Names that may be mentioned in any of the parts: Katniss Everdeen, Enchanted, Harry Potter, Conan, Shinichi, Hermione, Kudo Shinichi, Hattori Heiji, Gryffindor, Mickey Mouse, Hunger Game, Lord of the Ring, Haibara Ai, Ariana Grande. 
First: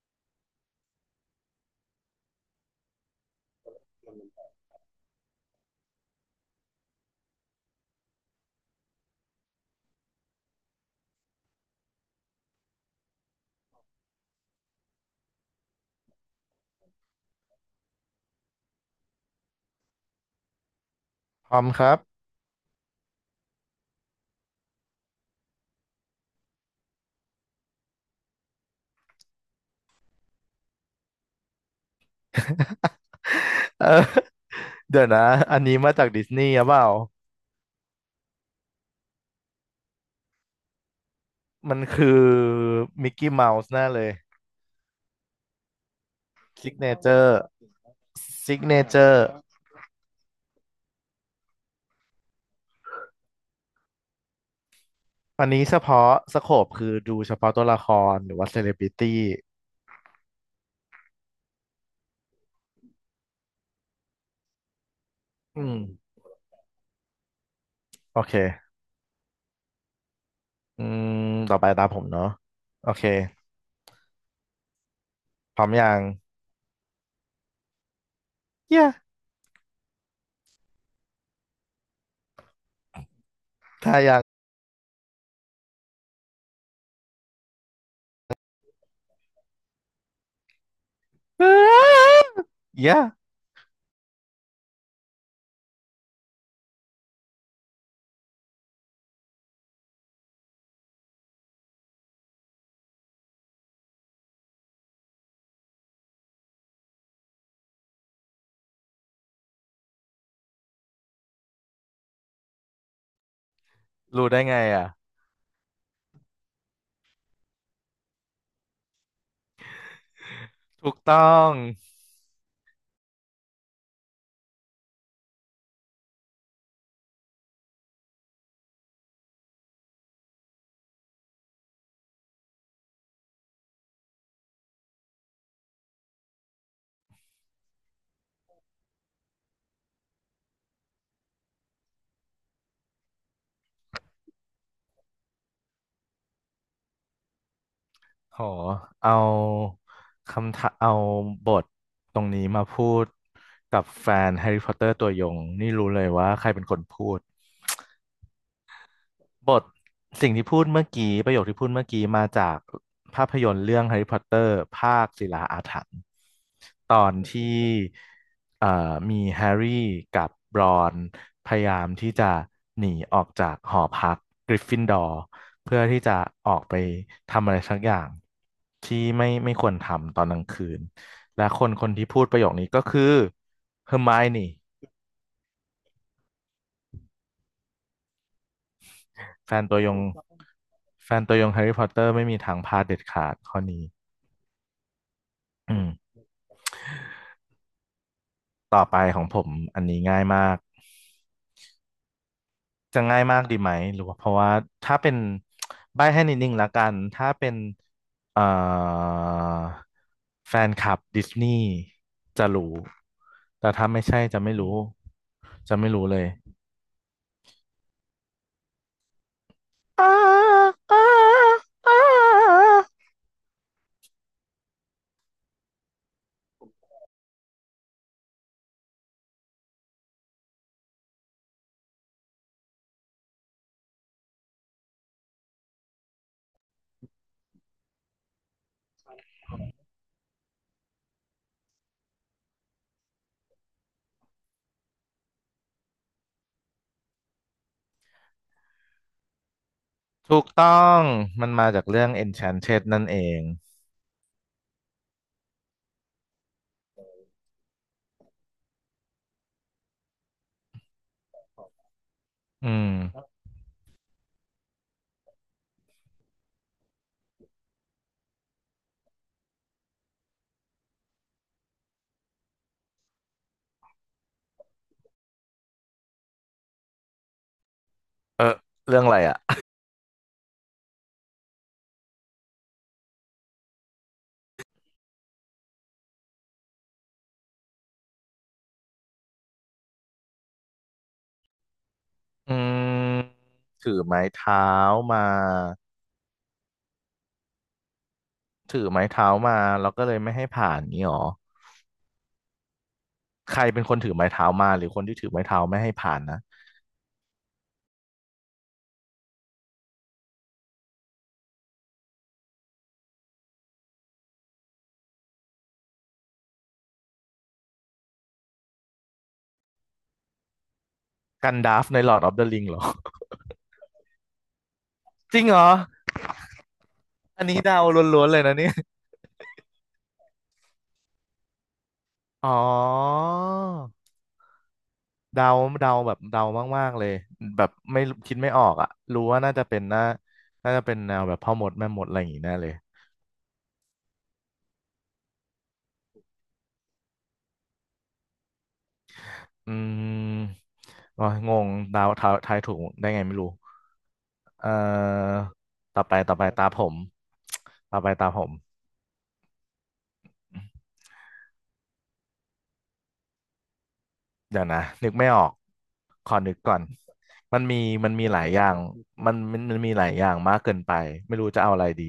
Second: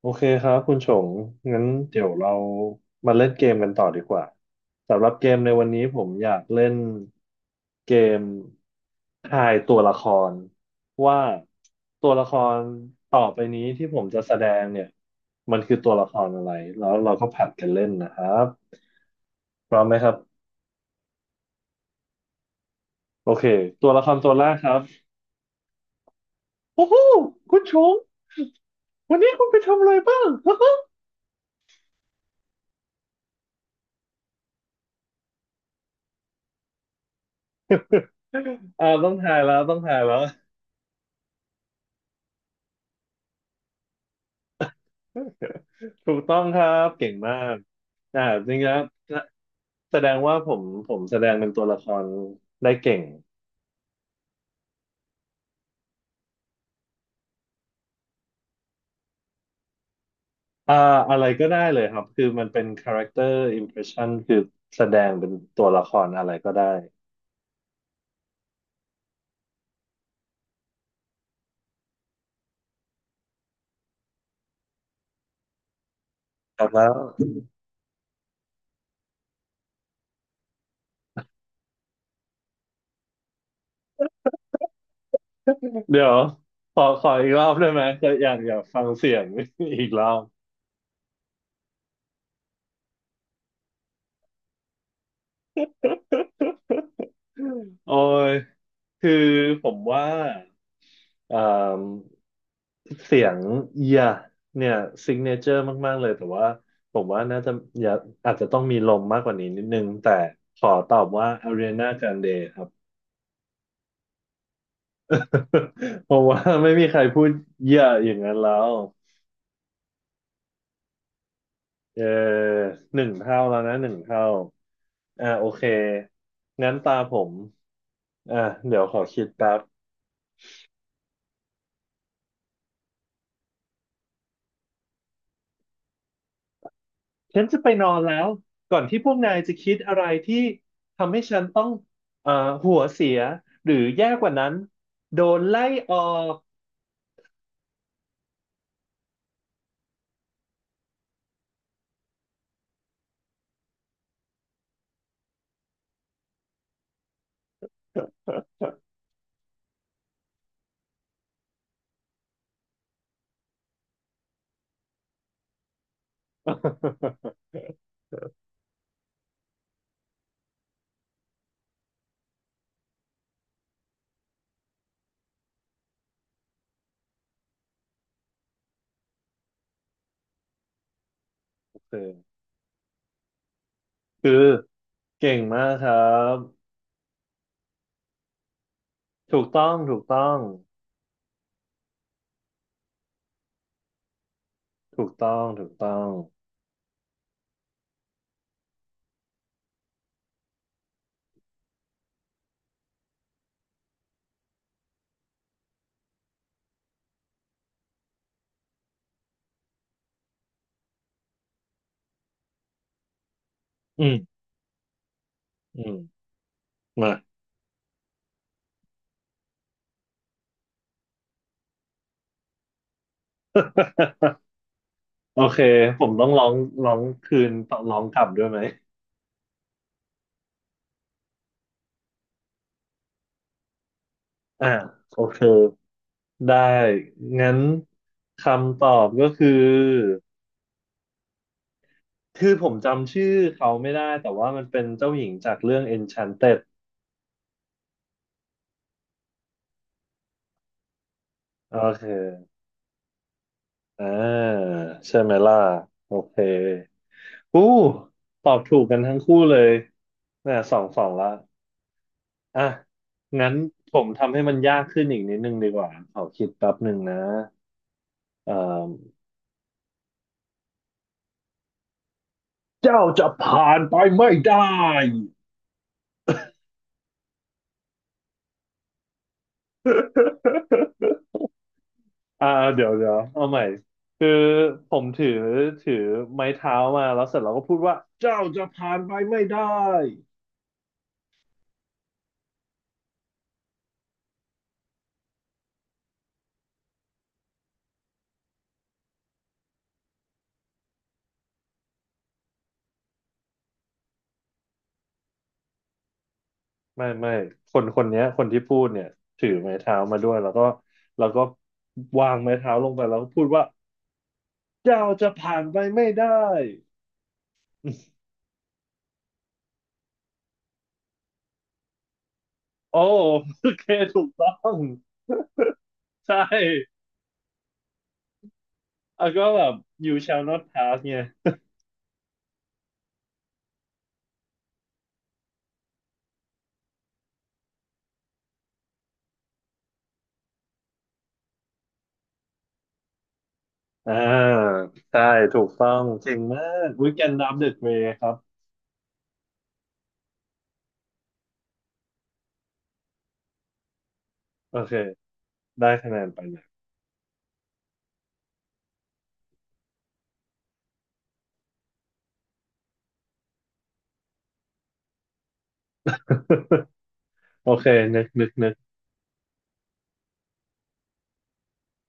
โอเคครับคุณชงงั้นเดี๋ยวเรามาเล่นเกมกันต่อดีกว่าสำหรับเกมในวันนี้ผมอยากเล่นเกมทายตัวละครว่าตัวละครต่อไปนี้ที่ผมจะแสดงเนี่ยมันคือตัวละครอะไรแล้วเราก็ผัดกันเล่นนะครับพร้อมไหมครับทอมครับโอเคตัวละครตัวแรกครับโอ้โหคุณชงวันนี้คุณไปทำอะไรบ้าง เออ เดี๋ยวนะ อันนี้มาจากดิสนีย์หรือเปล่า ต้องถ่ายแล้วต้องถ่ายแล้ว มันคือมิกกี้เมาส์แน่เลยถูกต้องครัซิกบเนเจเก่งอมาร์กอ่าจซิริงกเนนะเจอร์แสดงว่าผมแสดงเป็นตัวละครได้เก่งอันนี้เฉพาะสโคปคือดูเฉพาะตัวละครหรือว่าเซเลบริตี้อ่าอะไรก็ได้เลยครับคือมันเป็น character impression คือแสดงเป็นอืตัวมละครอะไรก็ได้โอเคอืมต่อไปตามผมเนาะโอเคพร้อมยังครับแล้วเย้ถ้ายังเดี๋ยวขออีกรอบได้ไหมก็อยากฟังเสียง อีกรอบเย้ โอ้ยคือผมว่าเอ่อ เสียงเอียเนี่ยซิกเนเจอร์มากๆเลยแต่ว่าผมว่าน่าจะอย่าอาจจะต้องมีลมมากกว่านี้นิดนึงแต่ขอตอบว่า Ariana Grande ครับรู้ได้ไงอ่ะเพราะว่าไม่มีใครพูดเยอะอย่างนั้นแล้วถูกต้อง เออหนึ่งเท่าแล้วนะหนึ่งเท่าโอเคงั้นตาผมอ่าเดี๋ยวขอคิดแป๊บฉันจะไปนอนแล้วก่อนที่พวกนายจะคิดอะไรที่ทำให้ฉันต้องเอ่อหัวเสียหรือแย่กว่านั้นโดนไล่ออก โหเอาคำถาเอาบทตรงนี้มาพูดกับแฟนแฮร์รี่พอตเตอร์ตัวยงนี่รู้เลยว่าใครเป็นคนพูด บทสิ่งที่พูดเมื่อกี้ประโยคที่พูดเมื่อกี้มาจากภาพยนตร์เรื่องแฮร์รี่พอตเตอร์ภาคศิลาอาถรรพ์ตอน ที่เอ่อมีแฮร์รี่กับบรอนพยายามที่จะหนีออกจากหอพักกริฟฟินดอร์เพื่อที่จะออกไปทำอะไรสักอย่างที่ไม่ควรทำตอนกลางคืนและคนคนที่พูดเออประโยคนี้ก็คือเฮอร์ไมโอคือนี่เก่งมากครับถูกแฟนต้องตัวยถูงกต้องแฟนตัวยงแฮร์รี่พอตเตอร์ไม่มีทางพลาดเด็ดขาดข้อนี้ ถูกต้องถูกอืต้องมต่อไปของผมอันนี้ง่ายมากจะง่ายมากดีไหมหรือว่าเพราะว่าถ้าเป็นใบ้ให้นิดนึงละกันถ้าเป็นเอ่อแฟนคลับดิสนีย์จะรู้แต่ถ้าอืไม่ใช่มจะไม่รู้จะอืไม่มรู้เลยมาอ้าอ้าอ้าโอเคผมต้องร้องร้องคืนต้องร้องกลับด้วยไหมอ่าโอเคได้งั้นคำตอบก็คือคือผมจำชื่อเขาไม่ได้แต่ว่ามันเป็นเจ้าหญิงจากเรื่อง Enchanted ถูกต้องมันมาโอจากเคเรื่อง Enchanted นั่นเองอ่าใช่ไหมล่ะโอเค อู้ตอบถูกกันทั้งคู่เลยเนี่ยสองสองละอ่ะอืมงั้นผมทำให้มันยากขึ้นอีกนิดนึงดีกว่าขอคิดแป๊บหนึ่งนะเอ่อเจ้าจะผ่านไปไม่ได้ เออเรื่องอะไรอ่ะอ่าเดี๋ยวเดี๋ยวเอาใหม่คือผมถือไม้เท้ามาแล้วเสร็จเราก็พูดว่าเจ้าจะผ่านไปไม่ได้อืมถือไม้เท้ามา ถือไม้เท้ามาแล้วก็เลยไม่ให้ผ่านนี้หรอใครเป็นคนถือไม้เท้ามาหรือคนที่ถือไม้เท้าไม่ให้ผ่านนะไม่ไม่คนเนี้ยคนที่พูดเนี่ยถือไม้เท้ามาด้วยแล้วก็วางไม้เท้าลงไปแล้วก็พูดว่า เจ้าจะผ่านไปไม่ได้กันดาฟใน Lord of the Ring เหรอ โอ้โอเคถูกต้อง จริงเหรอใช่อันนี้เดาล้วนๆเลยนะเนี่ยแล้วก็แบบ you shall not pass เนี่ยอ๋อเดาเดาแบบเดามากๆเลยแบบไม่คิดไม่ออกอ่ะรู้ว่าน่าจะเป็นแนวแบบพ่อมดแม่มดอะไรอย่างงี้แน่เลยอ่าใช่ถูกต้องเก่งมากวิกแอนดัมเดอะเกรย์ครับอืมอ๋องงเดาทายถูกได้ไงไม่รู้เอ่อโอเคได้ต่อคะไปแนนต่อไปไปนะ ตาผมต่อไปตาผม เดี๋ยวนะนึกไม่ออกขอนึกก่อน มันโอมีเคมันนึมีกหลานึยกอย่านึกงมันมีหลายอย่างมากเกินไปไม่รู้จะเอาอะไรดี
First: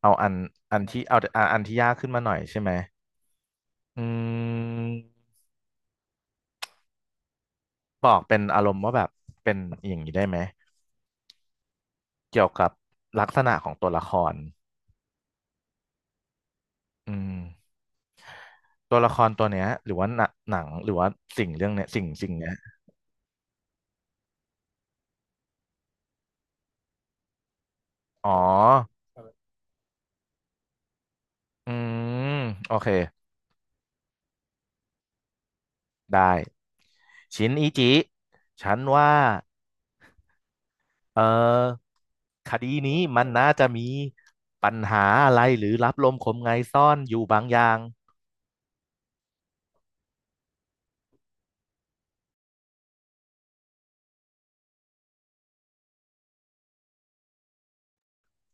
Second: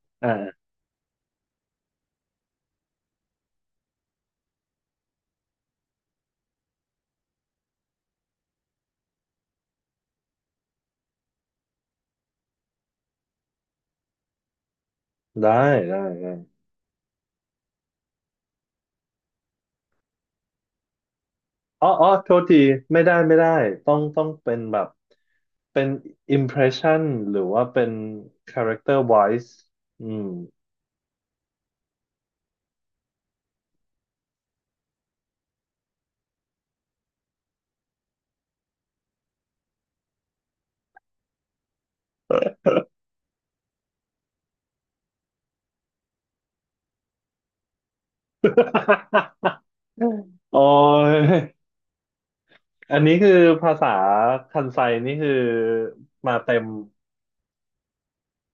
เอาอันอ่าอันที่เอาอันอันที่ยากขึ้นมาหน่อยใช่ไหมอืมบอกเป็นอารมณ์ว่าแบบเป็นอย่างนี้ได้ไหมเกี่ยวกับลักษณะของตัวละครได้ได้ได้อืมตัวละครตัวเนี้ยหรือว่าหนังหรือว่าสิ่งเรื่องอ๋เนี้อยสิ่อ๋องโทสิ่งษเนี้ยทีไม่ได้ไม่ได้ต้องเป็นแบบเป็น impression หรือว่าเป็น อ๋อ character wise อืม อืมโอเคได้ชินอิจิฉันว่า เออคดีนี้มันน่าจะมีปัญหาอะไรหรือรับลมคมไงซ่อนอยู่บางอย่าง โอ้ย อันนี้คือภาษาคันไซนี่คือมาเต็ม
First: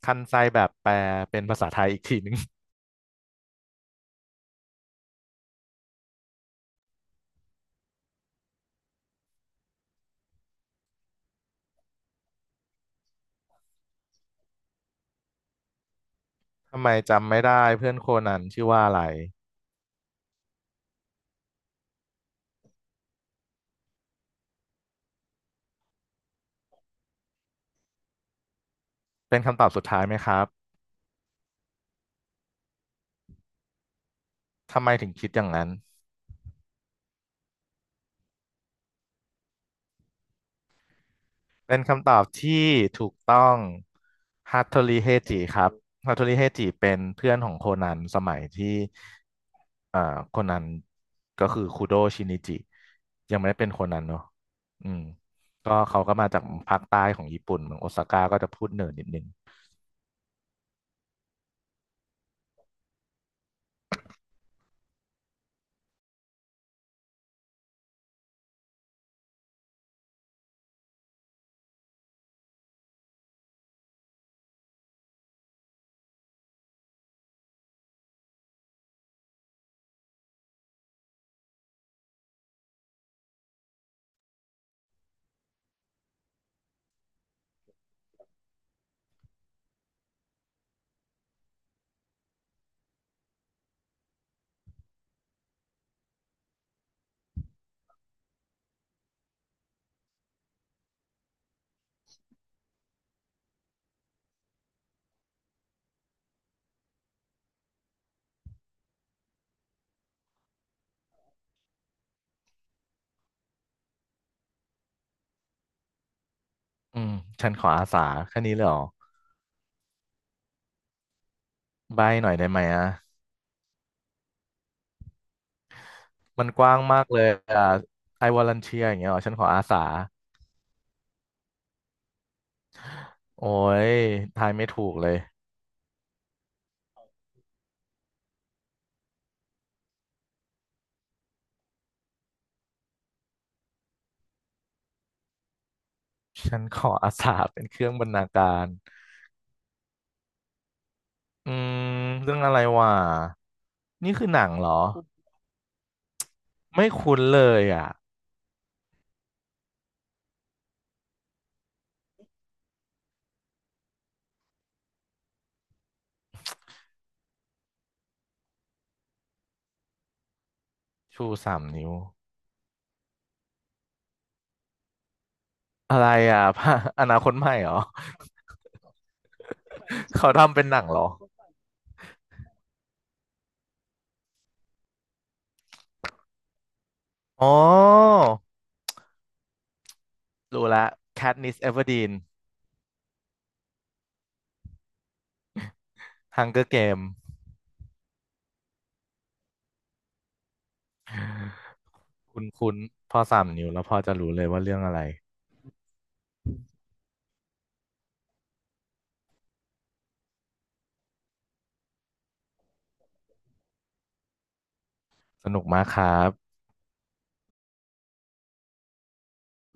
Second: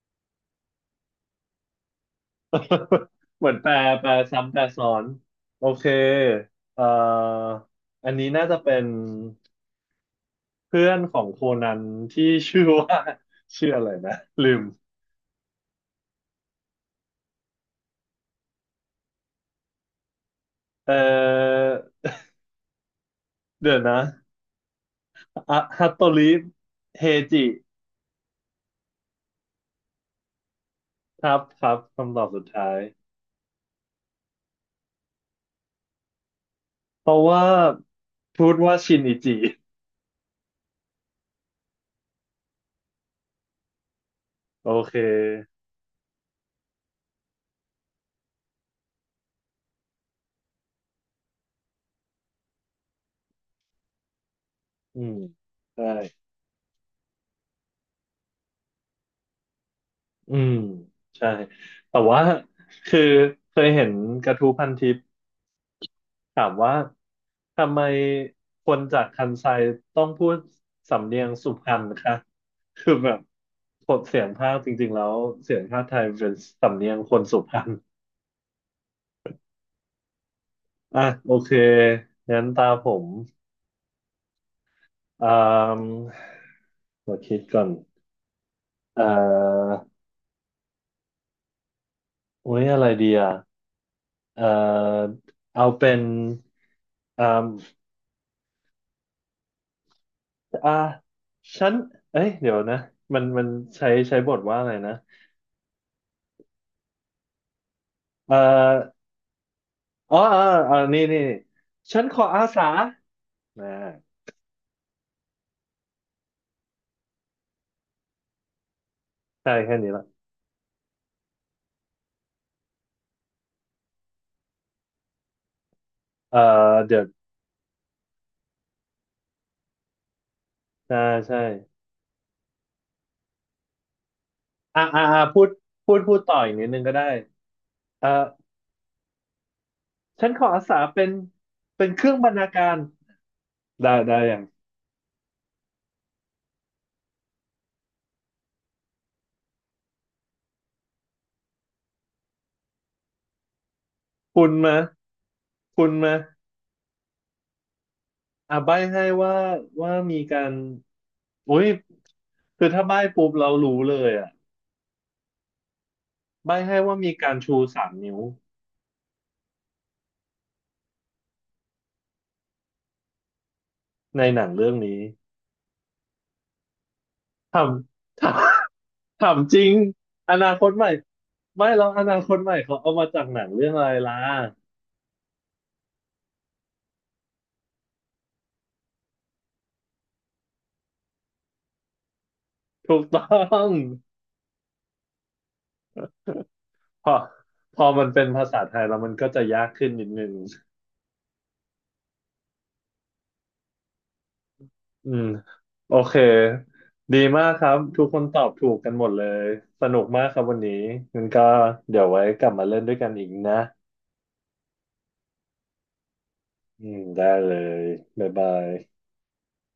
คันไซแบบแปลเป็นภาษาไทยอีกทีหนึง เหมือนแปลแปลซ้ำแปลซ้อนโอเคเอ่ออันนี้น่าจะเป็นเพื่อนของโคนันที่ชื่อว่า ชื่ออะไรนะลืมทำไมจำไม่ได้เพื่อนโคนันชื่อว่าอะไรเอ่อเดี๋ยวนะอะฮัตโตริเฮจิเป็นคำตอบสุดท้ายไหมครับครับครับคำตอบสุดท้ายทำไมถึงคิดอย่างนั้น เพราะว่าพูดว่าชินอิจิเป็นคำตอบที่ถูกต้องฮัตโอโทเคริเฮจิครับฮัตโทริเฮจิเป็นเพื่อนของโคนันสมัยที่เอ่อโคนันก็คือคุโดชินิจิยังไม่ได้เป็นโคนันเนาะอือืมมก็ใเขาก็ช่ มาจากภาคใต้ของญี่ปุ่นเมืองโอซาก้าก็จะพูดเหนือนิดนึงอืมใช่แต่ว่าคือเคยเห็นกระทู้พันทิปถามว่าทำไมคนจากคันไซต้องพูดสำเนียงสุพรรณคะคือแบบกดเสียงภาคจริงๆแล้วเสียงภาคไทยเป็นสำเนียงคนสุพรรณอ่ะโอเคงั้นตาผมอ่ามาคิดก่อนเอ่อโอ้ยอะไรดีอ่ะเอ่อเอาเป็นอ่า อ่าฉันเอ้ยเดี๋ยวนะมันมันใช้บทว่าอะไรนะเอ่ออ๋ออ๋ออ๋อนี่นี่ฉันขออาสานะอืมฉันขออาสาแค่นี้เลยเหรอใช่แค่นี้ละใบหน่อยได้ไหมอ่ะเอ่อมันกว้างเดี๋ยมาวกเลยอ่ะ I volunteer อย่างเงี้ยเหรอฉันขออาสาใช่ใช่โอ้ยทายไม่ถูกเลย พูดพูดต่ออีกนิดนึงก็ได้เอ่อฉันขออาสาเป็นเป็นเครื่องบรรณาการได้ได้อย่างฉันขออาสาเป็นเครื่องบรรณาการอืมเรื่องอะไรวะนี่คือหคุนัณงเหรมาอ คุณมาไม่คุ้นเลยอ่ะ ใบ้ให้ว่าว่ามีการอุ้ยคือถ้าใบ้ปุ๊บเรารู้เลยอ่ะใบ้ให้ว่ามีการชูสามนิ้ว ชูสามนิ้ว ในหนังเรื่องนี้อะไรอ่ะพระ อนาคตใหม่ทำ เหรอ ทำทำจริง เขาอนาทำคเป็นตหนัใหงม่เหรอไม่หรอกอนาคตใหม่เขาเอามาจากหนังเรื่องอะไรล่ะอ๋อรู้ละ Katniss Everdeen ถูกต้อง Hunger Game พอพอมันเป็นภาษาไทยแล้วมันก็จะยากขึ้นนิดนึงคุ้นคุ้นพอสามนิ้วแล้วพอจะรู้เลยว่าเรื่องอะไร อืมโอเคดีมากครับทุกคนตอบถูกกันหมดเลยสนุกมากครับวันนี้งั้นก็เดี๋ยวไว้กลับมาเล่นด้วยกันอีกนะสนุกมากครับอืมได้เลยบ๊ายบาย